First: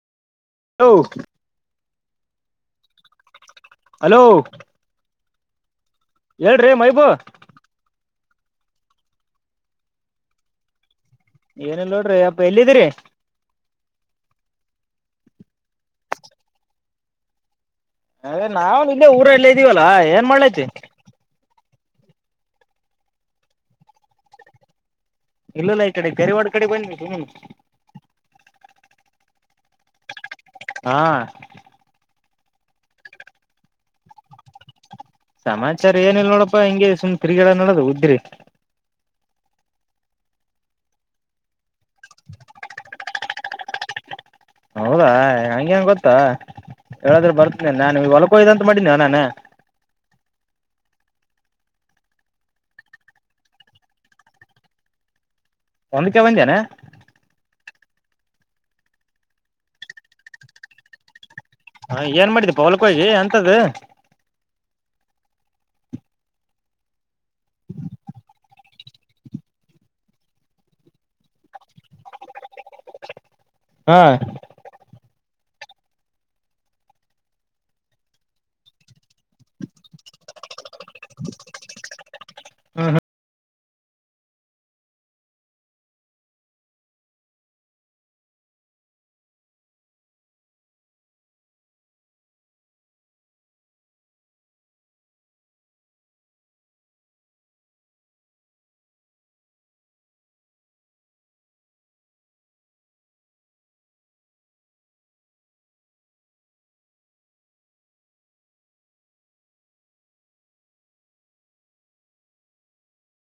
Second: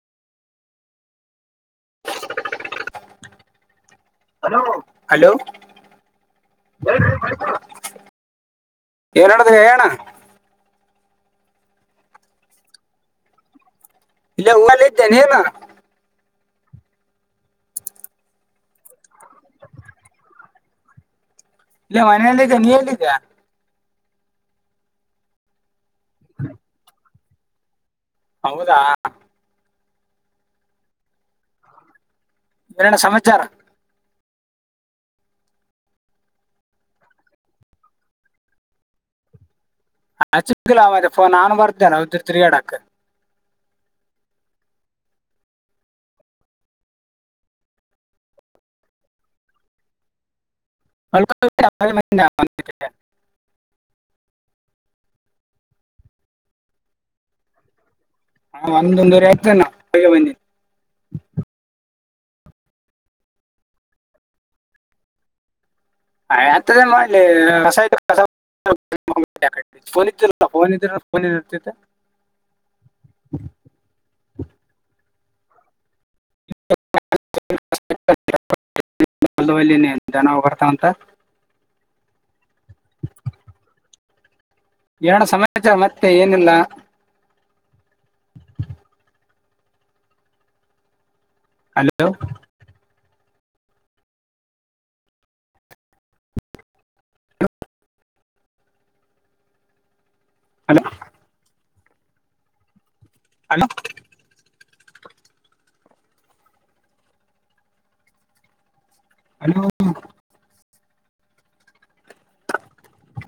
Hello. Hello hello. ಹೇಳ್ರಿ ಮಹಿಬೂ. ಏನ ಹೇಳುದ್ರೆ ಹೇಳಣ ಏನಲ್ಲ ನೋಡ್ರಿ ಅಪ್ಪ ಎಲ್ಲಿದ್ದೀರಿ? ಇಲ್ಲ ಊರಲ್ಲಿದ್ದೆ ನೀನು? ಏ ನಾವು ನಿಂದೇ ಊರಲ್ಲೇ ಇದ್ದೀವಲ್ಲಾ ಏನ್ ಮಾಡ್ಲಕತ್ತಿ? ಇಲ್ಲ ಮನೆಯಲ್ಲ ಇದ್ದೆ ನೀ ಎಲ್ಲಿದ್ಯಾ? ಇಲ್ಲಲ್ಲ ಈ ಕಡೆ ಕೆೇರೆವಾಡ ಕಡೆ ಬನ್ನಿ ಸುಮ್ನೆ. ಹೌದಾ ಹಾ ಏನಣ್ಣ ಸಮಾಚಾರ? ಸಮಾಚಾರ ಏನಿಲ್ಲ ನೋಡಪ್ಪಾ ಹಂಗೆ ಸುಮ್ ತಿರಿಗಿಡದ ನಡದು ಉದ್ದ್ರಿ ಆ ಅಚ್ಚಿಕಿಲ್ಲ ಅವಾಗೆ ಫೋನ್ ನಾನ್ ಬರ್ದನ ಒಂದ್ ಚೂರು ತಿರುಗಾಡಾಕ ಹೌದಾ ನಂಗೆ ಹೆಂಗೆ ಗೊತ್ತಾ ಹೇಳಾದ್ರೆ ಬರ್ತನನೆ ನಾನ್ ಹೊಲ್ಕೊಯ್ದ ಅಂತ ಮಾಡಿನಿ ನಾನು. [unintelligible] [unintelligible] [unintelligible] [unintelligible] ಒಂದ್ಕ ಬಂದ್ಯಾನ ಹಾ ಒಂದ್ ಒಂದೊಂವರೆ ಅವಾಗೆ ಬಂದಿ ಹ ಏನ್ ಮಾಡಿದ್ದುಪವಲ್ಕೋಗಿ ಅಂತದು ಏ ಹಂತದೇನ್ ಮಾಡ್ಲಿ ಕಸ ಐತೆ ಕಸ ಫೋನ್ ಇದ್ದಿಲ ಫೋನ್ ಇದಿದ್ರೆ ಫೋನ್ ಇರ್ತಿದ್ದೆ ಹಾ [unintelligible] [unintelligible] ಜನ ಬರ್ತಂತ [inaudible] ಏನಣ್ಣ ಸಮಾಚಾರ ಮತ್ತೆ ಏನಿಲ್ಲ ಹಲೋ ಹಲೋ ಹಲೋ ಹಲೋ